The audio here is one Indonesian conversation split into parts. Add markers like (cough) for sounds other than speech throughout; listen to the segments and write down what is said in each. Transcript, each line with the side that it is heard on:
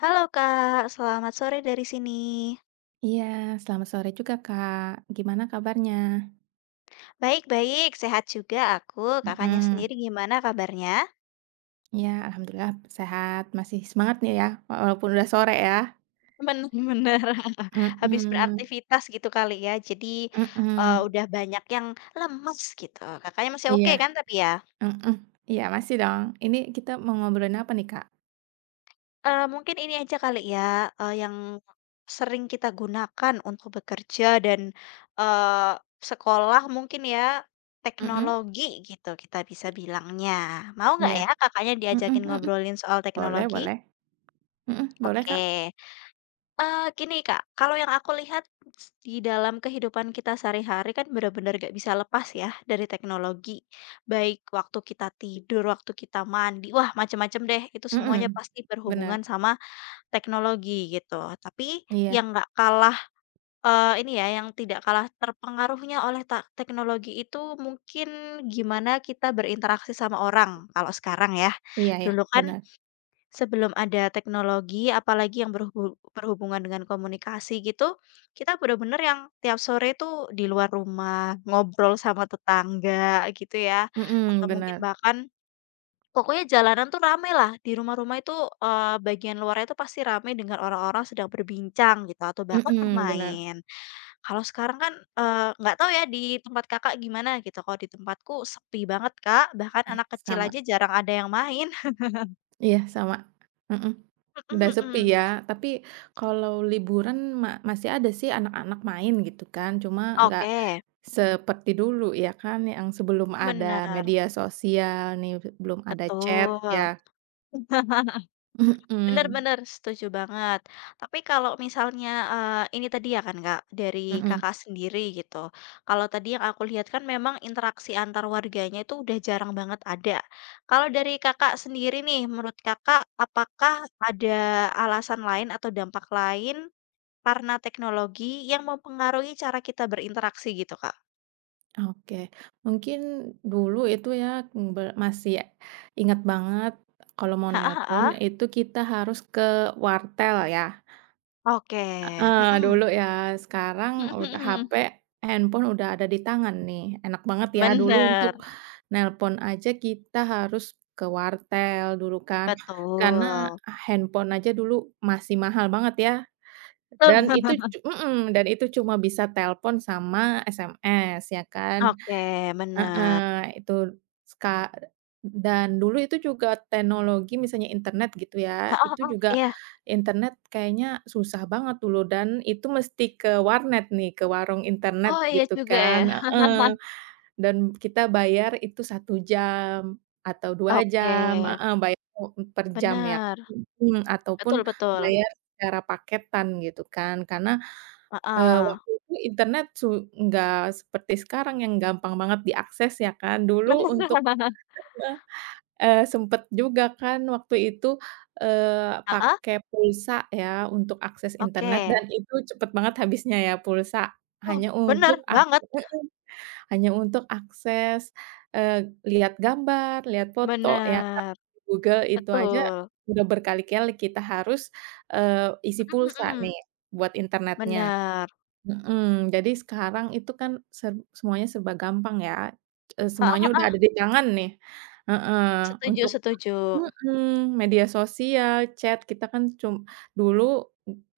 left: Halo Kak, selamat sore dari sini.
right: Iya, selamat sore juga, Kak. Gimana kabarnya?
left: Baik-baik, sehat juga aku. Kakaknya
right: Mhm.
left: sendiri gimana kabarnya?
right: Iya, alhamdulillah sehat, masih semangat nih ya, walaupun udah sore ya.
left: Benar benar, (laughs) Habis
right: Mhm,
left: beraktivitas gitu kali ya. Jadi,
right: mhm,
left: udah banyak yang lemes gitu. Kakaknya masih oke
right: iya,
left: kan tapi ya?
right: mhm, iya masih dong. Ini kita mau ngobrolin apa nih, Kak?
left: Mungkin ini aja kali ya, yang sering kita gunakan untuk bekerja dan, eee, sekolah mungkin ya,
right: Mhm,
left: teknologi gitu kita bisa bilangnya. Mau nggak
right: iya,
left: ya Kakaknya
right: mhm
left: diajakin
right: mhm,
left: ngobrolin soal
right: boleh
left: teknologi?
right: boleh, mhm, boleh, Kak,
left: Oke. Gini Kak, kalau yang aku lihat di dalam kehidupan kita sehari-hari kan bener-bener nggak bisa lepas ya dari teknologi. Baik waktu kita tidur, waktu kita mandi, wah macem-macem deh, itu semuanya
right: mhm,
left: pasti
right: bener,
left: berhubungan sama teknologi gitu, tapi
right: iya,
left: yang nggak kalah, ini ya, yang tidak kalah terpengaruhnya oleh teknologi itu mungkin gimana kita berinteraksi sama orang kalau sekarang ya.
right: iya iya,
left: Dulu kan
right: bener,
left: sebelum ada teknologi apalagi yang berhubungan dengan komunikasi gitu, kita benar-benar yang tiap sore tuh di luar rumah, ngobrol sama tetangga gitu ya, atau
right: Benar.
left: mungkin
right: Bener,
left: bahkan. Pokoknya jalanan tuh rame lah. Di rumah-rumah itu, bagian luarnya itu pasti ramai dengan orang-orang sedang berbincang gitu atau bahkan
right: mhm, bener,
left: bermain. Kalau sekarang kan, nggak tahu ya di tempat Kakak gimana gitu, kalau di tempatku sepi banget, Kak, bahkan
right: eh,
left: anak kecil
right: sama,
left: aja jarang ada yang main.
right: iya sama, mhm.
left: (laughs)
right: Udah
left: Mhm
right: sepi
left: mhm.
right: ya, tapi kalau liburan masih ada sih anak-anak main gitu kan, cuma nggak
left: Oke,
right: seperti dulu ya kan yang sebelum ada
left: benar,
right: media sosial nih, belum ada chat
left: betul.
right: ya.
left: (laughs)
right: Mhm,
left: Benar-benar setuju banget. Tapi kalau misalnya, ini tadi ya kan Kak, dari
right: mhm.
left: Kakak sendiri gitu, kalau tadi yang aku lihat kan memang interaksi antar warganya itu udah jarang banget ada. Kalau dari Kakak sendiri nih, menurut Kakak apakah ada alasan lain atau dampak lain karena teknologi yang mempengaruhi cara kita berinteraksi gitu Kak?
right: Oke, mungkin dulu itu ya, masih ingat banget kalau mau
left: Heeh
right: nelpon
left: heeh,
right: itu kita harus ke wartel ya.
left: oke, mhm,
right: Dulu ya, sekarang udah
left: mhm. (laughs)
right: HP, handphone udah ada di tangan nih. Enak banget ya, dulu
left: Bener,
right: untuk nelpon aja kita harus ke wartel dulu kan, karena
left: betul.
right: handphone aja dulu masih mahal banget ya,
left: Betul.
right: dan itu
left: (laughs)
right: mhm, dan itu cuma bisa telepon sama SMS ya kan.
left: Oke, benar.
right: Heeh, itu ska dan dulu itu juga teknologi misalnya internet gitu ya,
left: Heeh
right: itu
left: heeh,
right: juga
left: iya.
right: internet kayaknya susah banget dulu dan itu mesti ke warnet nih, ke warung internet
left: Oh iya
right: gitu
left: juga
right: kan
left: ya.
right: heeh,
left: (laughs)
right: dan kita bayar itu satu jam atau dua
left: Oke,
right: jam heeh, bayar per jam ya
left: benar,
right: mhm, ataupun
left: betul betul.
right: bayar secara paketan gitu kan, karena
left: Heeh.
right: waktu itu internet nggak seperti sekarang yang gampang banget diakses ya kan. Dulu untuk
left: (laughs) Bener.
right: heeh, sempet juga kan waktu itu,
left: Heeh,
right: pakai pulsa ya untuk akses
left: oke.
right: internet dan itu cepet banget habisnya ya pulsa,
left: Oh,
right: hanya
left: benar
right: untuk
left: banget.
right: heeh, hanya untuk akses, lihat gambar, lihat foto ya kan
left: Benar,
right: Google itu aja
left: betul.
right: udah berkali-kali kita harus, isi
left: Mhm
right: pulsa
left: mhm.
right: nih buat internetnya.
left: Bener.
right: Mhm, jadi sekarang itu kan semuanya serba gampang ya,
left: Heeh
right: semuanya udah
left: heeh.
right: ada di tangan nih, heeh,
left: Setuju
right: untuk
left: setuju.
right: mhm, media sosial, chat, kita kan cum dulu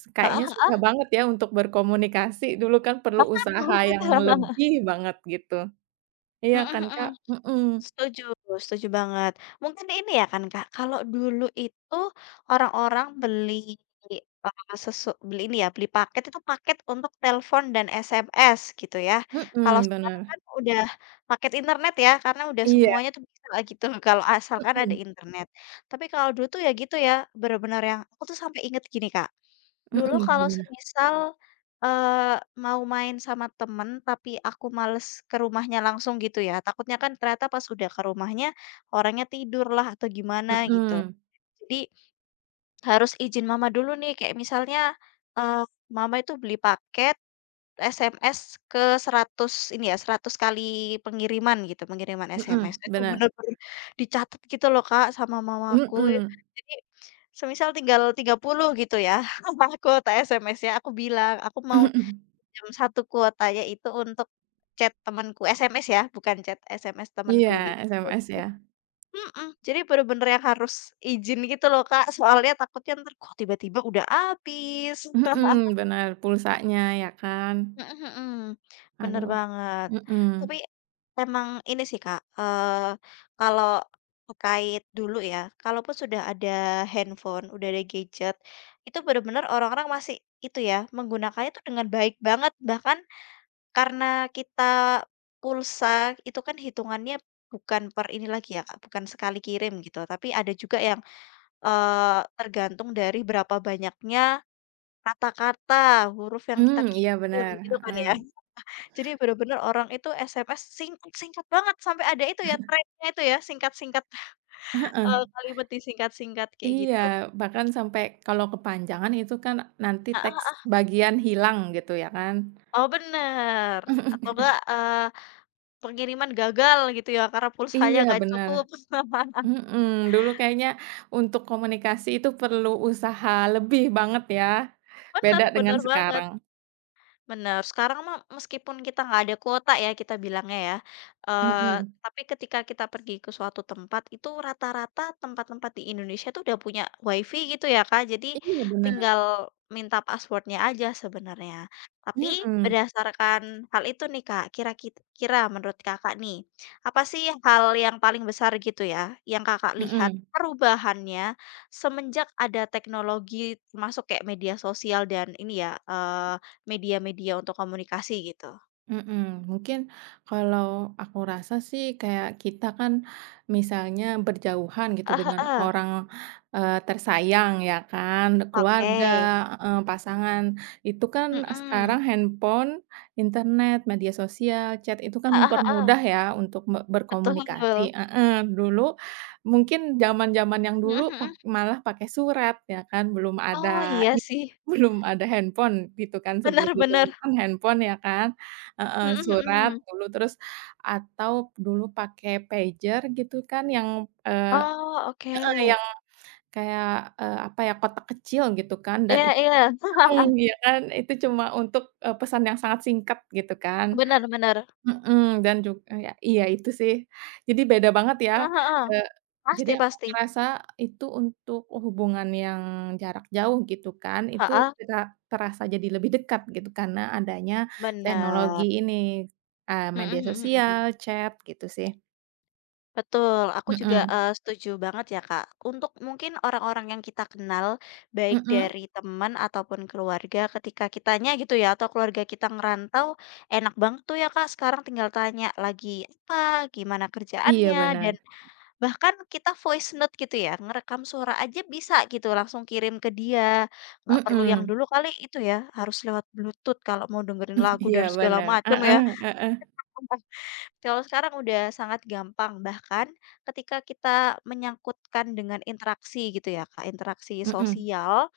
left: Heeh
right: kayaknya
left: heeh.
right: susah banget ya untuk berkomunikasi, dulu kan perlu
left: Banget.
right: usaha yang
left: (laughs)
right: lebih banget gitu, iya
left: Mhm
right: kan,
left: mhm.
right: Kak? Mhm,
left: Setuju setuju banget. Mungkin ini ya kan, Kak, kalau dulu itu orang-orang beli, beli ini ya, beli paket itu paket untuk telepon dan SMS gitu ya. Kalau
right: mhm,
left: sekarang
right: bener,
left: kan udah paket internet ya, karena udah
right: iya,
left: semuanya tuh bisa lah gitu (laughs) kalau asalkan ada
right: mhm,
left: internet. Tapi kalau dulu tuh ya gitu ya, benar-benar yang aku tuh sampai inget gini, Kak. Dulu
right: mhm,
left: kalau
right: gimana?
left: semisal, eee, mau main sama temen tapi aku males ke rumahnya langsung gitu ya, takutnya kan ternyata pas udah ke rumahnya orangnya tidur lah atau gimana gitu.
right: Mhm,
left: Jadi harus izin mama dulu nih kayak misalnya, eee, mama itu beli paket SMS ke 100, ini ya, 100 kali pengiriman gitu, pengiriman SMS.
right: mhm,
left: Itu
right: bener,
left: bener-bener dicatat gitu loh Kak sama
right: mhm,
left: mamaku.
right: mhm,
left: Jadi semisal tinggal 30 gitu ya, (laughs) kuota SMS-nya, aku bilang, "Aku mau
right: (laughs)
left: jam 1 kuotanya itu untuk chat temenku," SMS ya, bukan chat SMS
right: iya,
left: temanku gitu.
right: SMS ya.
left: Mhm, jadi bener-bener yang harus izin gitu loh, Kak, soalnya takutnya ntar kok tiba-tiba udah habis.
right: Mhm,
left: (laughs)
right: bener, pulsanya ya kan?
left: Mhm mhm, bener
right: Aduh,
left: banget. Tapi
right: mhm.
left: emang ini sih Kak, kalau terkait dulu ya, kalaupun sudah ada handphone, udah ada gadget, itu bener-bener orang-orang masih itu ya, menggunakannya tuh dengan baik banget. Bahkan karena kita pulsa itu kan hitungannya bukan per ini lagi ya Kak, bukan sekali kirim gitu, tapi ada juga yang, eee, tergantung dari berapa banyaknya kata-kata, huruf yang kita
right: Mmm, iya
left: kirim
right: bener,
left: gitu kan
right: heeh.
left: ya. Jadi bener-bener orang itu SMS singkat-singkat banget, sampai ada itu ya trennya itu ya, singkat-singkat,
right: Heeh,
left: kalimat disingkat-singkat kayak
right: iya,
left: gitu.
right: bahkan sampai kalau kepanjangan itu kan nanti teks
left: Heeh,
right: bagian hilang gitu ya kan?
left: oh bener, atau
right: (laughs)
left: enggak, pengiriman gagal gitu ya, karena pulsanya
right: Iya
left: nggak
right: bener,
left: cukup. (laughs)
right: mhm, dulu kayaknya untuk komunikasi itu perlu usaha lebih banget ya,
left: Bener
right: beda dengan
left: bener banget.
right: sekarang.
left: Benar sekarang mah meskipun kita nggak ada kuota ya kita bilangnya ya, eee,
right: Mhm,
left: tapi ketika kita pergi ke suatu tempat itu rata-rata tempat-tempat di Indonesia tuh udah punya WiFi gitu ya Kak, jadi
right: iya bener,
left: tinggal minta password-nya aja sebenarnya. Tapi
right: mhm,
left: berdasarkan hal itu nih Kak, kira kira menurut Kakak nih, apa sih hal yang paling besar gitu ya, yang Kakak lihat
right: mhm.
left: perubahannya semenjak ada teknologi termasuk kayak media sosial dan ini ya, media-media untuk komunikasi gitu?
right: Mhm, mungkin kalau aku rasa sih kayak kita kan misalnya berjauhan gitu
left: Heeh
right: dengan
left: heeh,
right: orang, tersayang ya kan,
left: oke.
right: keluarga, heeh, pasangan, itu kan
left: Mhm,
right: sekarang handphone, internet, media sosial, chat itu kan
left: heeh heeh,
right: mempermudah ya untuk
left: betul,
right: berkomunikasi heeh, dulu mungkin zaman-zaman yang dulu
left: mhm
right: pak
left: mhm.
right: malah pakai surat ya kan, belum
left: Oh
right: ada
left: iya sih,
right: (laughs) belum ada handphone gitu kan, sebelum
left: bener bener,
right: ditemukan handphone ya kan. Heeh,
left: mhm
right: surat
left: mhm.
right: dulu terus atau dulu pakai pager gitu kan yang, eee
left: Oh oke,
right: heeh, yang kayak, apa ya, kotak kecil gitu kan dan
left: iya
right: itu
left: iya, (laughs)
right: mhm, iya kan, itu cuma untuk, pesan yang sangat singkat gitu kan.
left: bener bener,
right: Mhm, dan ya iya itu sih. Jadi beda banget ya,
left: heeh heeh,
right: eee, jadi
left: pasti
right: aku
left: pasti,
right: ngerasa itu untuk hubungan yang jarak jauh gitu kan, itu
left: heeh,
right: tera terasa jadi lebih dekat gitu karena adanya teknologi
left: bener,
right: ini,
left: mhm
right: media
left: mhm
right: sosial,
left: mhm.
right: chat gitu sih.
left: Betul, aku juga,
right: Mhm,
left: setuju banget ya, Kak. Untuk mungkin orang-orang yang kita kenal, baik
right: mhm,
left: dari teman ataupun keluarga, ketika kitanya gitu ya atau keluarga kita ngerantau, enak banget tuh ya, Kak, sekarang tinggal tanya lagi apa, gimana
right: iya
left: kerjaannya,
right: benar,
left: dan bahkan kita voice note gitu ya, ngerekam suara aja bisa gitu, langsung kirim ke dia. Nggak perlu yang
right: mhm,
left: dulu kali itu ya, harus lewat Bluetooth kalau mau dengerin lagu
right: (laughs) iya
left: dan segala
right: benar,
left: macam
right: heeh
left: ya.
right: heeh,
left: Kalau sekarang udah sangat gampang, bahkan ketika kita menyangkutkan dengan interaksi gitu ya Kak, interaksi
right: mhm,
left: sosial,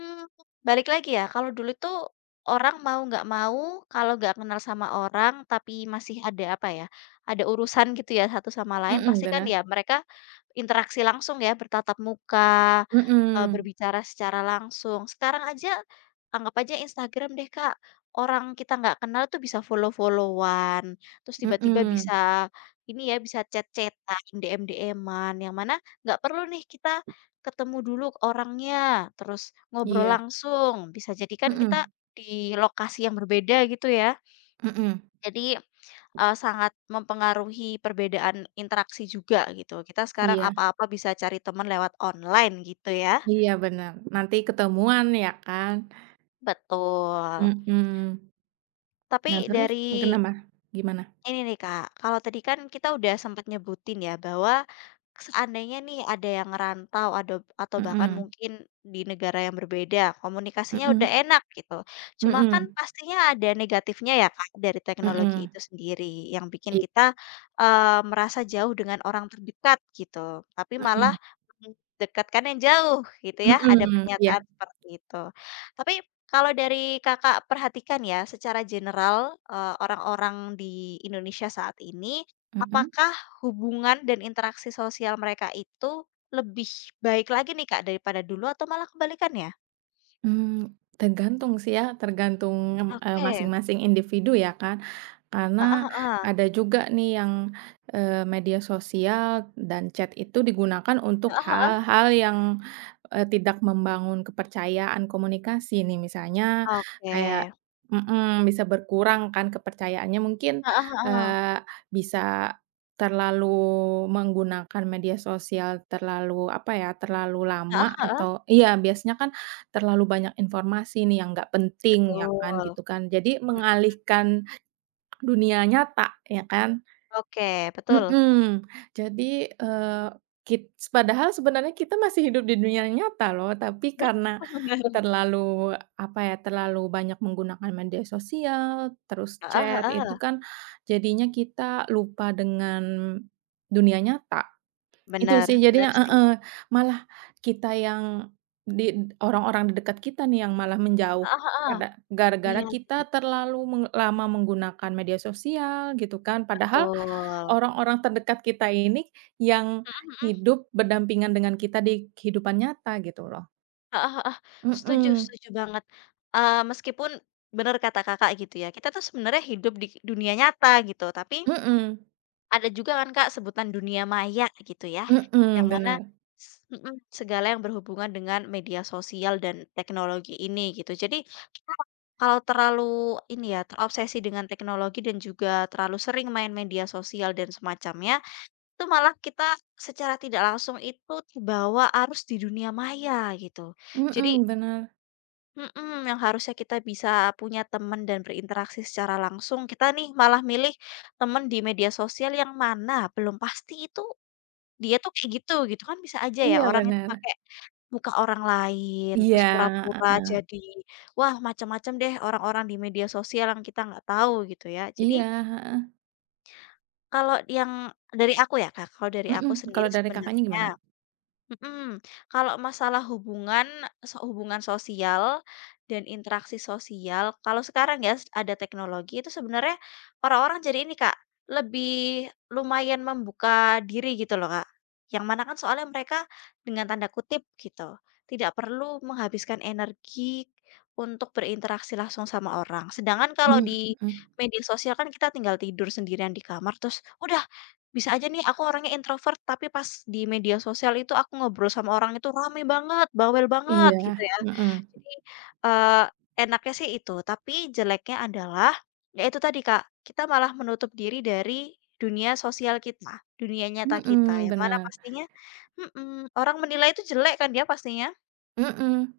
left: Mmm, balik lagi ya, kalau dulu tuh orang mau nggak mau, kalau nggak kenal sama orang tapi masih ada apa ya, ada urusan gitu ya satu sama lain,
right: mhm,
left: pasti kan
right: benar,
left: ya mereka interaksi langsung ya, bertatap muka,
right: mhm,
left: berbicara secara langsung. Sekarang aja anggap aja Instagram deh, Kak, orang kita nggak kenal tuh bisa follow-follow-an, terus tiba-tiba
right: mhm,
left: bisa ini ya, bisa chat-chat-an, DM-DM-an, yang mana nggak perlu nih kita ketemu dulu orangnya, terus ngobrol
right: iya,
left: langsung, bisa jadi kan kita
right: mhm,
left: di lokasi yang berbeda gitu ya.
right: mhm,
left: Jadi, sangat mempengaruhi perbedaan interaksi juga gitu. Kita sekarang
right: iya.
left: apa-apa bisa cari teman lewat online gitu ya.
right: Iya bener, nanti ketemuan ya kan?
left: Betul.
right: Mhm. Nah
left: Tapi
right: terus
left: dari
right: kenapa? Gimana?
left: Ini nih Kak, kalau tadi kan kita udah sempat nyebutin ya bahwa, seandainya nih ada yang ngerantau ada atau bahkan
right: Mhm,
left: mungkin di negara yang berbeda, komunikasinya udah
right: mhm,
left: enak gitu. Cuma kan
right: mhm,
left: pastinya ada negatifnya ya Kak, dari
right: mhm,
left: teknologi
right: mhm,
left: itu sendiri yang bikin
right: iya,
left: kita, merasa jauh dengan orang terdekat gitu, tapi malah dekatkan yang jauh gitu ya,
right: mhm,
left: ada
right: mhm, iya,
left: pernyataan seperti itu. Tapi kalau dari Kakak perhatikan ya, secara general, orang-orang di Indonesia saat ini,
right: mhm.
left: apakah hubungan dan interaksi sosial mereka itu lebih baik lagi nih, Kak, daripada dulu atau malah kebalikannya?
right: Mmm, tergantung sih ya, tergantung,
left: Oke,
right: masing-masing individu ya kan.
left: heeh
right: Karena
left: heeh,
right: ada juga nih yang, media sosial dan chat itu digunakan untuk
left: heeh heeh,
right: hal-hal yang, tidak membangun kepercayaan komunikasi nih, misalnya
left: oke,
right: kayak mhm, bisa berkurang kan kepercayaannya mungkin,
left: heeh heeh,
right: eee, bisa terlalu menggunakan media sosial terlalu, apa ya, terlalu
left: heeh
right: lama
left: heeh,
right: atau iya biasanya kan terlalu banyak informasi nih yang nggak penting ya
left: betul,
right: kan, gitu kan. Jadi
left: mhm,
right: mengalihkan dunia nyata ya kan.
left: oke, betul,
right: Mhm, jadi, padahal sebenarnya kita masih hidup di dunia nyata loh, tapi karena
left: (laughs) bener,
right: terlalu, apa ya, terlalu banyak menggunakan media sosial, terus
left: heeh
right: chat, itu
left: heeh,
right: kan jadinya kita lupa dengan dunia nyata. Itu
left: bener
right: sih jadinya
left: bener sih,
right: heeh, malah kita yang di orang-orang di dekat kita nih yang malah menjauh
left: heeh heeh,
right: karena gara-gara
left: iya sih,
right: kita terlalu lama menggunakan media sosial gitu kan. Padahal
left: betul,
right: orang-orang terdekat kita ini yang
left: mhm mhm.
right: hidup berdampingan dengan kita di kehidupan nyata gitu loh.
left: Heeh heeh, setuju
right: Mhm,
left: setuju banget, meskipun bener kata Kakak gitu ya, kita tuh sebenarnya hidup di dunia nyata gitu, tapi
right: mhm,
left: ada juga kan Kak sebutan dunia maya gitu ya,
right: mhm,
left: yang mana
right: bener,
left: s mhm, segala yang berhubungan dengan media sosial dan teknologi ini gitu. Jadi kita kalau terlalu ini ya, terobsesi dengan teknologi dan juga terlalu sering main media sosial dan semacamnya, itu malah kita secara tidak langsung itu terbawa arus di dunia maya gitu. Jadi
right: mhm,
left: Mhm, yang harusnya kita bisa punya teman dan berinteraksi secara langsung, kita nih malah milih teman di media sosial yang mana belum pasti itu dia tuh kayak gitu, gitu kan bisa aja ya orang itu
right: bener,
left: pakai muka orang lain,
right: iya,
left: terus pura-pura
right: heeh,
left: jadi wah macam-macam deh orang-orang di media sosial yang kita nggak tahu gitu ya. Jadi
right: iya, heeh,
left: kalau yang dari aku ya Kak, kalau dari
right: mhm,
left: aku
right: kalau
left: sendiri
right: dari Kakaknya gimana?
left: sebenarnya Mhm, kalau masalah hubungan, hubungan sosial dan interaksi sosial, kalau sekarang ya ada teknologi itu sebenarnya orang-orang jadi ini, Kak, lebih lumayan membuka diri gitu loh, Kak. Yang mana kan soalnya mereka dengan tanda kutip gitu, tidak perlu menghabiskan energi untuk berinteraksi langsung sama orang. Sedangkan kalau di
right: Mhm,
left: media sosial kan kita tinggal tidur sendirian di kamar terus udah bisa aja nih aku orangnya introvert, tapi pas di media sosial itu aku ngobrol sama orang itu rame banget, bawel banget gitu
right: iya,
left: ya.
right: mhm.
left: Jadi, eee, enaknya sih itu, tapi jeleknya adalah, ya itu tadi Kak, kita malah menutup diri dari dunia sosial kita, dunia nyata kita,
right: Mhm,
left: yang mana
right: bener,
left: pastinya mhm, orang menilai itu jelek kan dia pastinya.
right: mhm,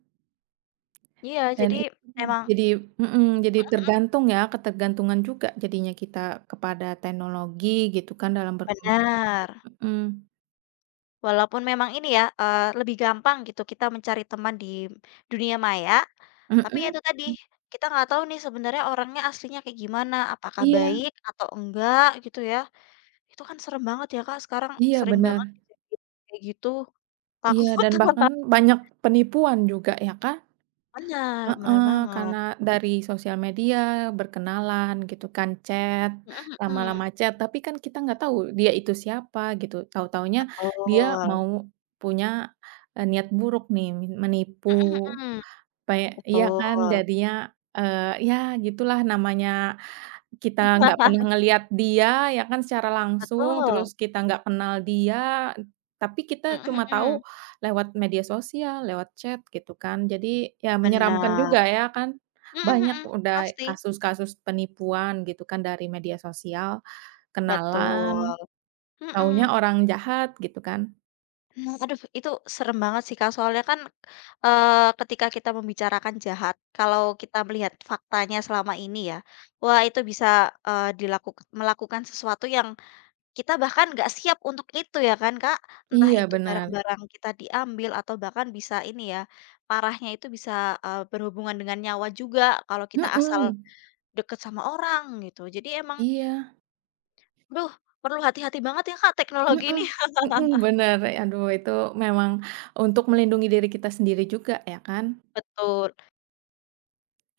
left: Iya,
right: dan
left: jadi
right: itu
left: emang
right: jadi mhm, jadi tergantung ya, ketergantungan juga jadinya kita kepada teknologi gitu kan dalam
left: benar.
right: mhm,
left: Walaupun memang ini ya, lebih gampang gitu kita mencari teman di dunia maya, tapi ya
right: mhm,
left: itu tadi, kita nggak tahu nih sebenarnya orangnya aslinya kayak gimana, apakah
right: iya
left: baik atau enggak gitu ya. Itu kan serem banget ya, Kak, sekarang
right: iya
left: sering
right: benar
left: banget kejadian kayak gitu, takut.
right: iya dan bahkan
left: (laughs)
right: banyak penipuan juga ya kan?
left: Bener bener
right: Heeh,
left: banget.
right: karena dari sosial media, berkenalan gitu kan, chat,
left: Mhm
right: lama-lama
left: mhm.
right: chat, tapi kan kita nggak tahu dia itu siapa gitu, tahu-tahunya dia
left: Betul.
right: mau punya, niat buruk nih, menipu,
left: Mhm mhm.
right: kayak iya kan,
left: Betul.
right: jadinya, ya gitulah namanya kita nggak pernah
left: (laughs)
right: ngelihat dia ya kan secara langsung, terus
left: Betul.
right: kita nggak kenal dia, tapi kita
left: Mhm
right: cuma tahu
left: mhm.
right: lewat media sosial, lewat chat gitu kan. Jadi ya menyeramkan
left: Bener.
right: juga ya kan,
left: Mhm
right: banyak
left: mhm.
right: udah
left: Pasti.
right: kasus-kasus penipuan gitu kan dari media sosial,
left: Betul.
right: kenalan, taunya
left: Mhm.
right: orang jahat gitu kan.
left: Mmm, aduh itu serem banget sih, Kak, soalnya kan, eee, ketika kita membicarakan jahat, kalau kita melihat faktanya selama ini ya, wah itu bisa, dilakukan melakukan sesuatu yang kita bahkan nggak siap untuk itu ya kan, Kak. Entah
right: Iya
left: itu
right: benar.
left: barang-barang kita diambil atau bahkan bisa ini ya, parahnya itu bisa, berhubungan dengan nyawa juga kalau kita asal
right: Mhm,
left: deket sama orang gitu. Jadi emang
right: iya,
left: aduh perlu hati-hati banget ya, Kak,
right: mhm,
left: teknologi ini. (laughs)
right: mhm, bener, aduh itu memang untuk melindungi diri kita sendiri juga ya kan.
left: Betul.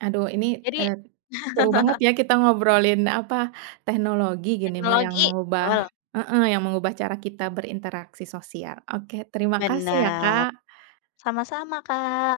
right: Aduh ini,
left: Jadi
right: eee, seru banget ya kita ngobrolin apa, teknologi gini mau yang
left: teknologi
right: mengubah
left: betul.
right: heeh, yang mengubah cara kita berinteraksi sosial. Oke terima kasih ya
left: Benar,
right: Kak.
left: sama-sama Kak.